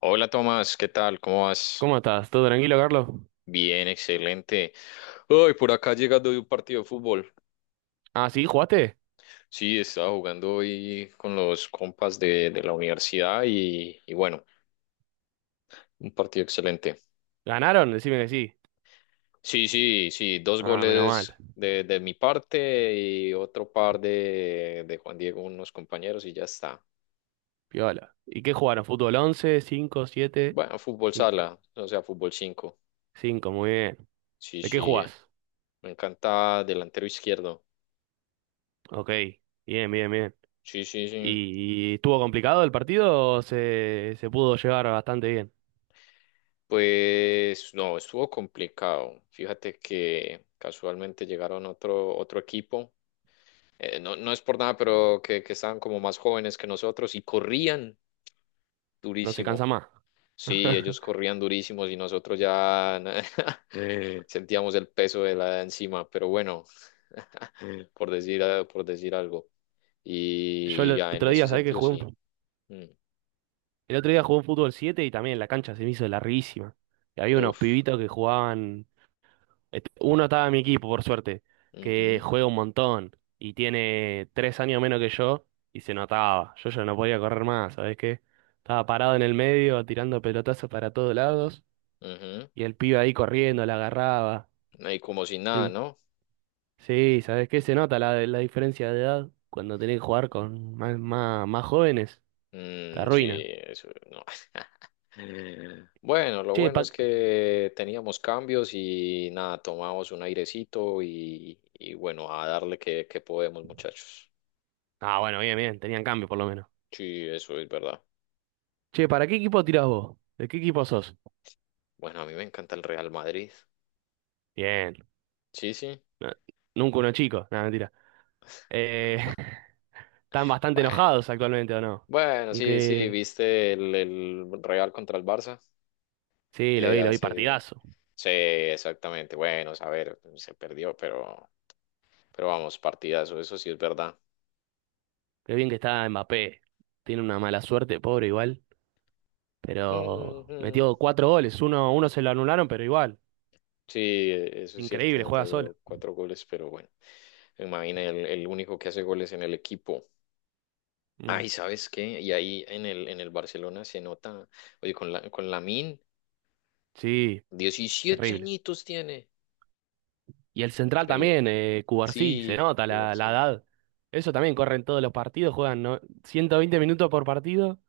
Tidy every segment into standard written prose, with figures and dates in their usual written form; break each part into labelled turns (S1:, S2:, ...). S1: Hola Tomás, ¿qué tal? ¿Cómo vas?
S2: ¿Cómo estás? ¿Todo tranquilo, Carlos?
S1: Bien, excelente. Hoy por acá llegando de un partido de fútbol.
S2: Ah, ¿sí? ¿Jugaste?
S1: Sí, estaba jugando hoy con los compas de la universidad y bueno, un partido excelente.
S2: ¿Ganaron? Decime que sí.
S1: Sí, sí, sí, dos
S2: Ah, menos
S1: goles
S2: mal.
S1: de mi parte y otro par de Juan Diego, unos compañeros y ya está.
S2: Piola. ¿Y qué jugaron? ¿Fútbol 11, 5, 7,
S1: Bueno, fútbol sala, o sea, fútbol 5.
S2: 5, muy bien.
S1: Sí,
S2: ¿De qué
S1: sí,
S2: jugás?
S1: me encanta delantero izquierdo.
S2: Ok. Bien, bien, bien.
S1: Sí, sí, sí.
S2: ¿Y estuvo complicado el partido o se pudo llevar bastante bien?
S1: Pues no, estuvo complicado. Fíjate que casualmente llegaron otro equipo. No, no es por nada, pero que estaban como más jóvenes que nosotros y corrían
S2: No se cansa
S1: durísimo.
S2: más.
S1: Sí, ellos corrían durísimos y nosotros ya sentíamos el peso de la encima, pero bueno, por decir algo.
S2: Yo el
S1: Y ya en
S2: otro
S1: ese
S2: día, ¿sabés que
S1: sentido
S2: jugué
S1: sí. Mm.
S2: el otro día jugué un fútbol 7 y también la cancha se me hizo larguísima. Y había unos
S1: Uf.
S2: pibitos que jugaban. Este, uno estaba en mi equipo, por suerte, que
S1: Ujú,
S2: juega un montón y tiene tres años menos que yo y se notaba. Yo ya no podía correr más, ¿sabes qué? Estaba parado en el medio tirando pelotazos para todos lados
S1: ujú.
S2: y el pibe ahí corriendo, la agarraba.
S1: Y como si nada,
S2: Sí,
S1: ¿no?
S2: sí, ¿sabes qué? Se nota la diferencia de edad cuando tenés que jugar con más, más, más jóvenes. Te
S1: Mm, sí,
S2: arruinan.
S1: eso no. Bueno, lo
S2: Che,
S1: bueno
S2: pa...
S1: es que teníamos cambios y nada, tomamos un airecito y bueno, a darle que podemos, muchachos.
S2: Ah, bueno, bien, bien, tenían cambio por lo menos.
S1: Sí, eso es verdad.
S2: Che, ¿para qué equipo tirás vos? ¿De qué equipo sos?
S1: Bueno, a mí me encanta el Real Madrid.
S2: Bien.
S1: Sí, sí.
S2: No, nunca uno chico. Nada, mentira. Eh, están bastante
S1: Bueno,
S2: enojados actualmente, ¿o no?
S1: bueno, sí, sí,
S2: Aunque
S1: viste el Real contra el Barça.
S2: sí,
S1: Eh,
S2: lo vi
S1: hace...
S2: partidazo.
S1: Sí, exactamente. Bueno, a ver, se perdió, pero vamos, partidazo, eso sí es verdad.
S2: Qué bien que está Mbappé. Tiene una mala suerte, pobre igual. Pero metió
S1: Ujú.
S2: cuatro goles. Uno, uno se lo anularon, pero igual.
S1: Sí, eso es cierto,
S2: Increíble, juega solo.
S1: metió cuatro goles, pero bueno, imagina el único que hace goles en el equipo.
S2: Mm,
S1: Ay, ¿sabes qué? Y ahí en el Barcelona se nota, oye, con Lamine,
S2: sí,
S1: diecisiete
S2: terrible.
S1: añitos tiene.
S2: Y el central
S1: Increíble.
S2: también, Cubarsí, se
S1: Sí,
S2: nota la
S1: Sí.
S2: edad. Eso también corre en todos los partidos, juegan, ¿no?, 120 minutos por partido,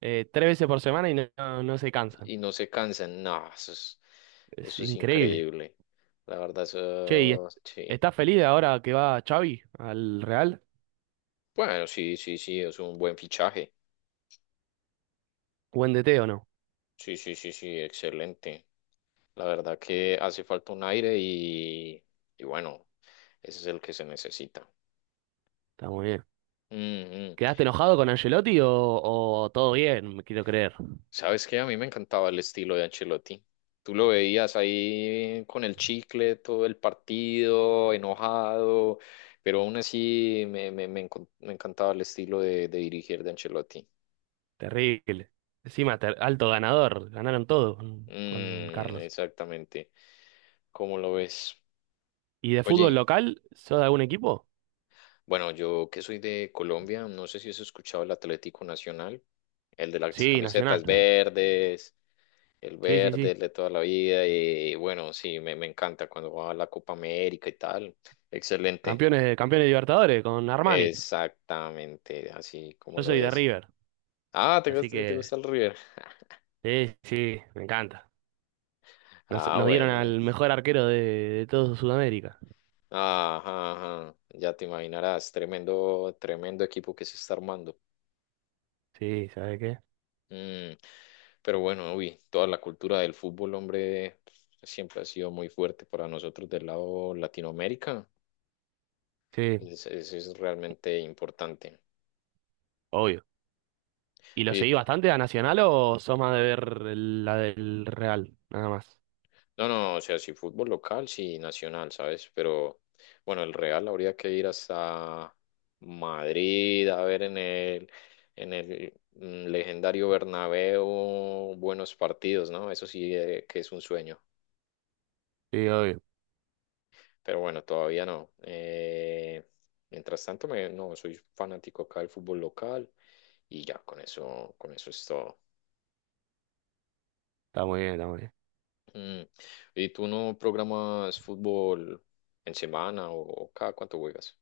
S2: tres veces por semana y no, no se cansan.
S1: Y no se cansan, no, eso es,
S2: Es
S1: eso es
S2: increíble.
S1: increíble. La verdad,
S2: Che,
S1: eso, sí.
S2: ¿estás feliz de ahora que va Xavi al Real?
S1: Bueno, sí, sí, sí, es un buen fichaje.
S2: ¿Buen DT o no?
S1: Sí, sí, sí, sí, excelente. La verdad que hace falta un aire y bueno, ese es el que se necesita.
S2: Está muy bien.
S1: Ujú.
S2: ¿Quedaste enojado con Ancelotti o todo bien? Me quiero creer.
S1: ¿Sabes qué? A mí me encantaba el estilo de Ancelotti. Tú lo veías ahí con el chicle todo el partido, enojado, pero aún así me encantaba el estilo de dirigir de Ancelotti.
S2: Terrible. Encima, alto ganador. Ganaron todo con
S1: Mm,
S2: Carlos.
S1: exactamente. ¿Cómo lo ves?
S2: ¿Y de fútbol
S1: Oye,
S2: local? ¿Sos de algún equipo?
S1: bueno, yo que soy de Colombia, no sé si has escuchado el Atlético Nacional, el de las
S2: Sí, Nacional.
S1: camisetas verdes, el
S2: Sí, sí,
S1: verde, el
S2: sí.
S1: de toda la vida, y bueno, sí, me encanta cuando va a la Copa América y tal. Excelente.
S2: Campeones, campeones de Libertadores con Armani.
S1: Exactamente, así como
S2: Yo
S1: lo
S2: soy de
S1: ves.
S2: River.
S1: Ah, ¿te
S2: Así
S1: gusta, te
S2: que,
S1: gusta el River?
S2: sí, sí, me encanta. Nos,
S1: Ah,
S2: nos dieron
S1: bueno.
S2: al mejor arquero de todo Sudamérica.
S1: Ajá, ajá. Ya te imaginarás, tremendo, tremendo equipo que se está armando.
S2: Sí, ¿sabes qué?
S1: Mm, pero bueno, uy, toda la cultura del fútbol, hombre, siempre ha sido muy fuerte para nosotros del lado Latinoamérica.
S2: Sí.
S1: Es realmente importante.
S2: Obvio. ¿Y lo
S1: Oye,
S2: seguís bastante a Nacional o sos más de ver la del Real? Nada más.
S1: no, no, o sea, sí fútbol local, sí nacional, ¿sabes? Pero bueno, el Real habría que ir hasta Madrid a ver en el legendario Bernabéu buenos partidos, ¿no? Eso sí, que es un sueño.
S2: Sí, obvio.
S1: Pero bueno, todavía no. Mientras tanto, no, soy fanático acá del fútbol local y ya, con eso es todo.
S2: Está muy bien, está muy bien.
S1: Mm. ¿Y tú no programas fútbol en semana o cada cuánto juegas?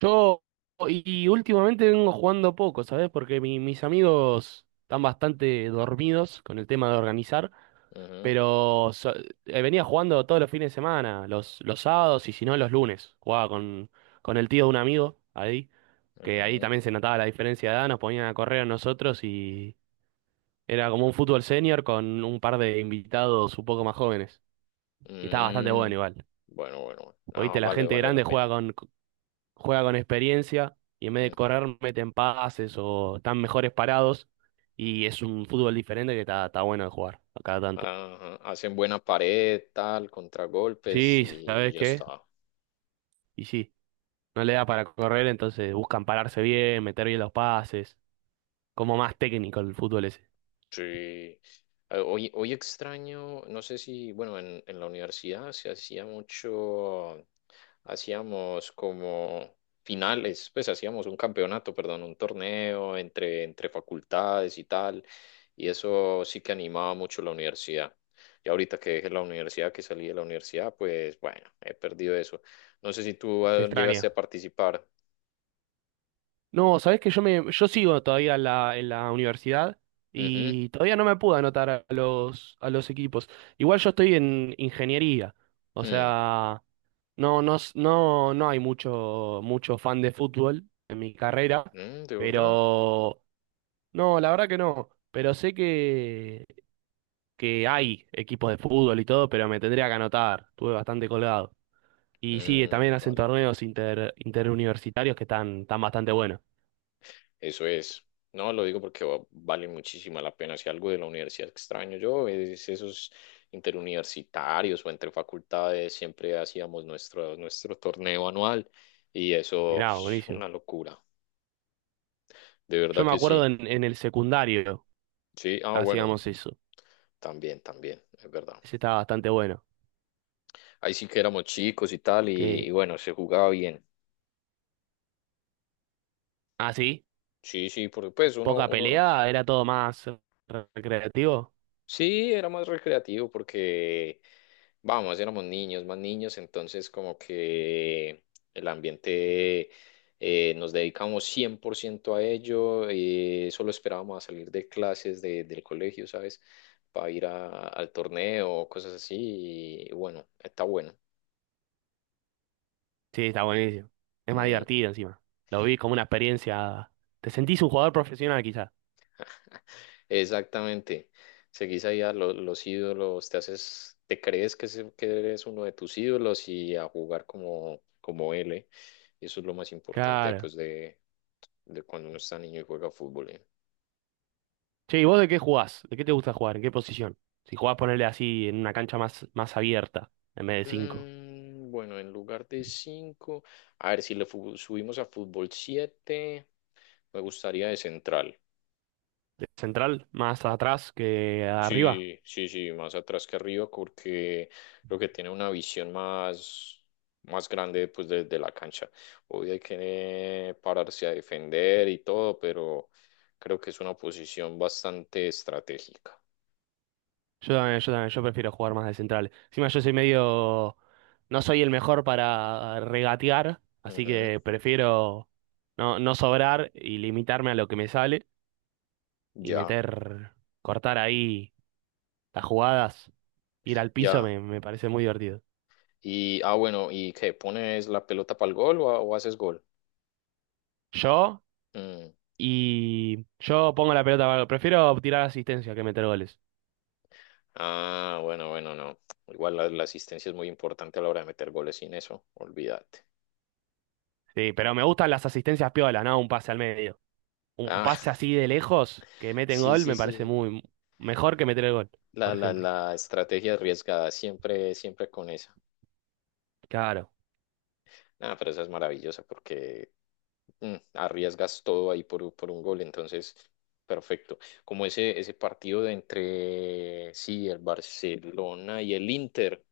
S2: Yo, y últimamente vengo jugando poco, ¿sabes? Porque mis amigos están bastante dormidos con el tema de organizar,
S1: Ujú,
S2: pero venía jugando todos los fines de semana, los sábados y si no los lunes. Jugaba con el tío de un amigo ahí, que ahí
S1: ujú.
S2: también se notaba la diferencia de edad, nos ponían a correr a nosotros y era como un fútbol senior con un par de invitados un poco más jóvenes. Y está bastante
S1: Mm,
S2: bueno igual.
S1: bueno, bueno, bueno. Ah,
S2: Oíste, la
S1: vale,
S2: gente
S1: vale la
S2: grande
S1: pena.
S2: juega con experiencia y en vez de
S1: Ujú.
S2: correr meten pases o están mejores parados. Y es un fútbol diferente que está, está bueno de jugar a cada tanto.
S1: Ajá, hacen buena pared, tal, contragolpes
S2: Sí,
S1: y
S2: ¿sabes
S1: ya
S2: qué?
S1: está.
S2: Y sí, no le da para correr, entonces buscan pararse bien, meter bien los pases. Como más técnico el fútbol ese.
S1: Sí. Hoy extraño, no sé si, bueno, en la universidad se hacía mucho, hacíamos como finales, pues hacíamos un campeonato, perdón, un torneo entre facultades y tal, y eso sí que animaba mucho la universidad. Y ahorita que dejé la universidad, que salí de la universidad, pues bueno, he perdido eso. No sé si tú
S2: Se
S1: llegaste
S2: extraña.
S1: a participar.
S2: No, sabés que yo sigo todavía en la universidad
S1: Ujú.
S2: y todavía no me pude anotar a los equipos. Igual yo estoy en ingeniería, o
S1: Mm,
S2: sea, no, no hay mucho, mucho fan de fútbol en mi carrera,
S1: mm, ¿de verdad?
S2: pero no, la verdad que no. Pero sé que hay equipos de fútbol y todo, pero me tendría que anotar. Estuve bastante colgado. Y sí, también
S1: Mm,
S2: hacen
S1: vale.
S2: torneos interuniversitarios que están, están bastante buenos.
S1: Eso es. No, lo digo porque vale muchísima la pena. Si algo de la universidad extraño yo, es esos interuniversitarios o entre facultades, siempre hacíamos nuestro torneo anual y eso
S2: Mirá,
S1: es
S2: buenísimo.
S1: una locura. De
S2: Yo
S1: verdad
S2: me
S1: que
S2: acuerdo
S1: sí.
S2: en el secundario
S1: Sí, ah, bueno,
S2: hacíamos eso.
S1: también, también, es verdad.
S2: Ese estaba bastante bueno.
S1: Ahí sí que éramos chicos y tal y
S2: Que,
S1: bueno, se jugaba bien.
S2: ah, sí,
S1: Sí, sí, porque pues uno,
S2: poca
S1: uno
S2: pelea, era todo más recreativo.
S1: Sí, era más recreativo porque, vamos, éramos niños, más niños, entonces como que el ambiente nos dedicamos 100% a ello, solo esperábamos a salir de clases del colegio, ¿sabes? Para ir al torneo o cosas así, y bueno, está bueno.
S2: Sí, está buenísimo. Es más divertido encima. Lo vi como una experiencia. Te sentís un jugador profesional quizás.
S1: Exactamente. Seguís ahí a los ídolos, te haces, te crees que eres uno de tus ídolos y a jugar como él, ¿eh? Y eso es lo más importante,
S2: Claro.
S1: pues, de cuando uno está niño y juega fútbol, ¿eh?
S2: Che, ¿y vos de qué jugás? ¿De qué te gusta jugar? ¿En qué posición? Si jugás, ponerle así en una cancha más, más abierta, en vez de cinco.
S1: Mm, bueno, en lugar de 5, a ver si le subimos a fútbol 7. Me gustaría de central.
S2: ¿De central? ¿Más atrás que arriba?
S1: Sí, sí, sí, más atrás que arriba porque creo que tiene una visión más grande pues desde la cancha. Hoy hay que pararse a defender y todo, pero creo que es una posición bastante estratégica.
S2: Yo también, yo también, yo prefiero jugar más de central. Encima yo soy medio, no soy el mejor para regatear, así
S1: Ujú,
S2: que prefiero no, no sobrar y limitarme a lo que me sale y
S1: ya,
S2: meter, cortar ahí las jugadas, ir al piso
S1: ya.
S2: me parece muy divertido.
S1: Y, ah, bueno, ¿y qué? ¿Pones la pelota para el gol o haces gol?
S2: Yo
S1: Mm,
S2: y yo pongo la pelota, prefiero tirar asistencia que meter goles.
S1: ah, bueno, bueno, no. Igual la asistencia es muy importante a la hora de meter goles sin eso, olvídate.
S2: Sí, pero me gustan las asistencias piolas, ¿no? Un pase al medio. Un
S1: Ah,
S2: pase así de lejos que meten
S1: sí,
S2: gol
S1: sí,
S2: me parece
S1: sí.
S2: muy mejor que meter el gol,
S1: La,
S2: por
S1: la,
S2: ejemplo.
S1: la estrategia arriesgada, siempre, siempre con esa.
S2: Claro,
S1: Nada, pero esa es maravillosa porque arriesgas todo ahí por un gol, entonces, perfecto. Como ese partido sí, el Barcelona y el Inter,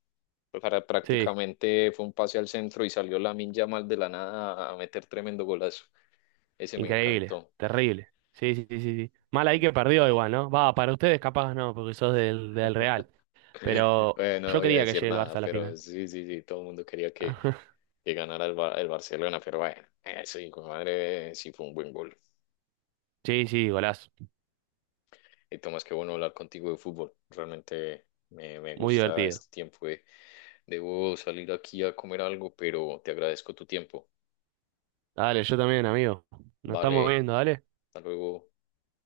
S1: pues,
S2: sí,
S1: prácticamente fue un pase al centro y salió Lamine mal de la nada a meter tremendo golazo. Ese me
S2: increíble,
S1: encantó.
S2: terrible. Sí, sí, sí, sí. Sí. Mal ahí que perdió igual, ¿no? Va, para ustedes capaz no, porque sos del, del Real. Pero
S1: Bueno, no
S2: yo
S1: voy a
S2: quería que
S1: decir
S2: llegue el Barça
S1: nada,
S2: a la final.
S1: pero sí, sí, sí, todo el mundo quería que, que ganara el Barcelona, pero bueno, eso hijo de madre sí fue un buen gol.
S2: Sí, sí, golazo.
S1: Y Tomás, qué bueno hablar contigo de fútbol. Realmente me
S2: Muy
S1: gusta
S2: divertido.
S1: este tiempo. Debo salir aquí a comer algo, pero te agradezco tu tiempo.
S2: Dale, yo también, amigo. Nos estamos
S1: Vale,
S2: viendo, dale.
S1: hasta luego.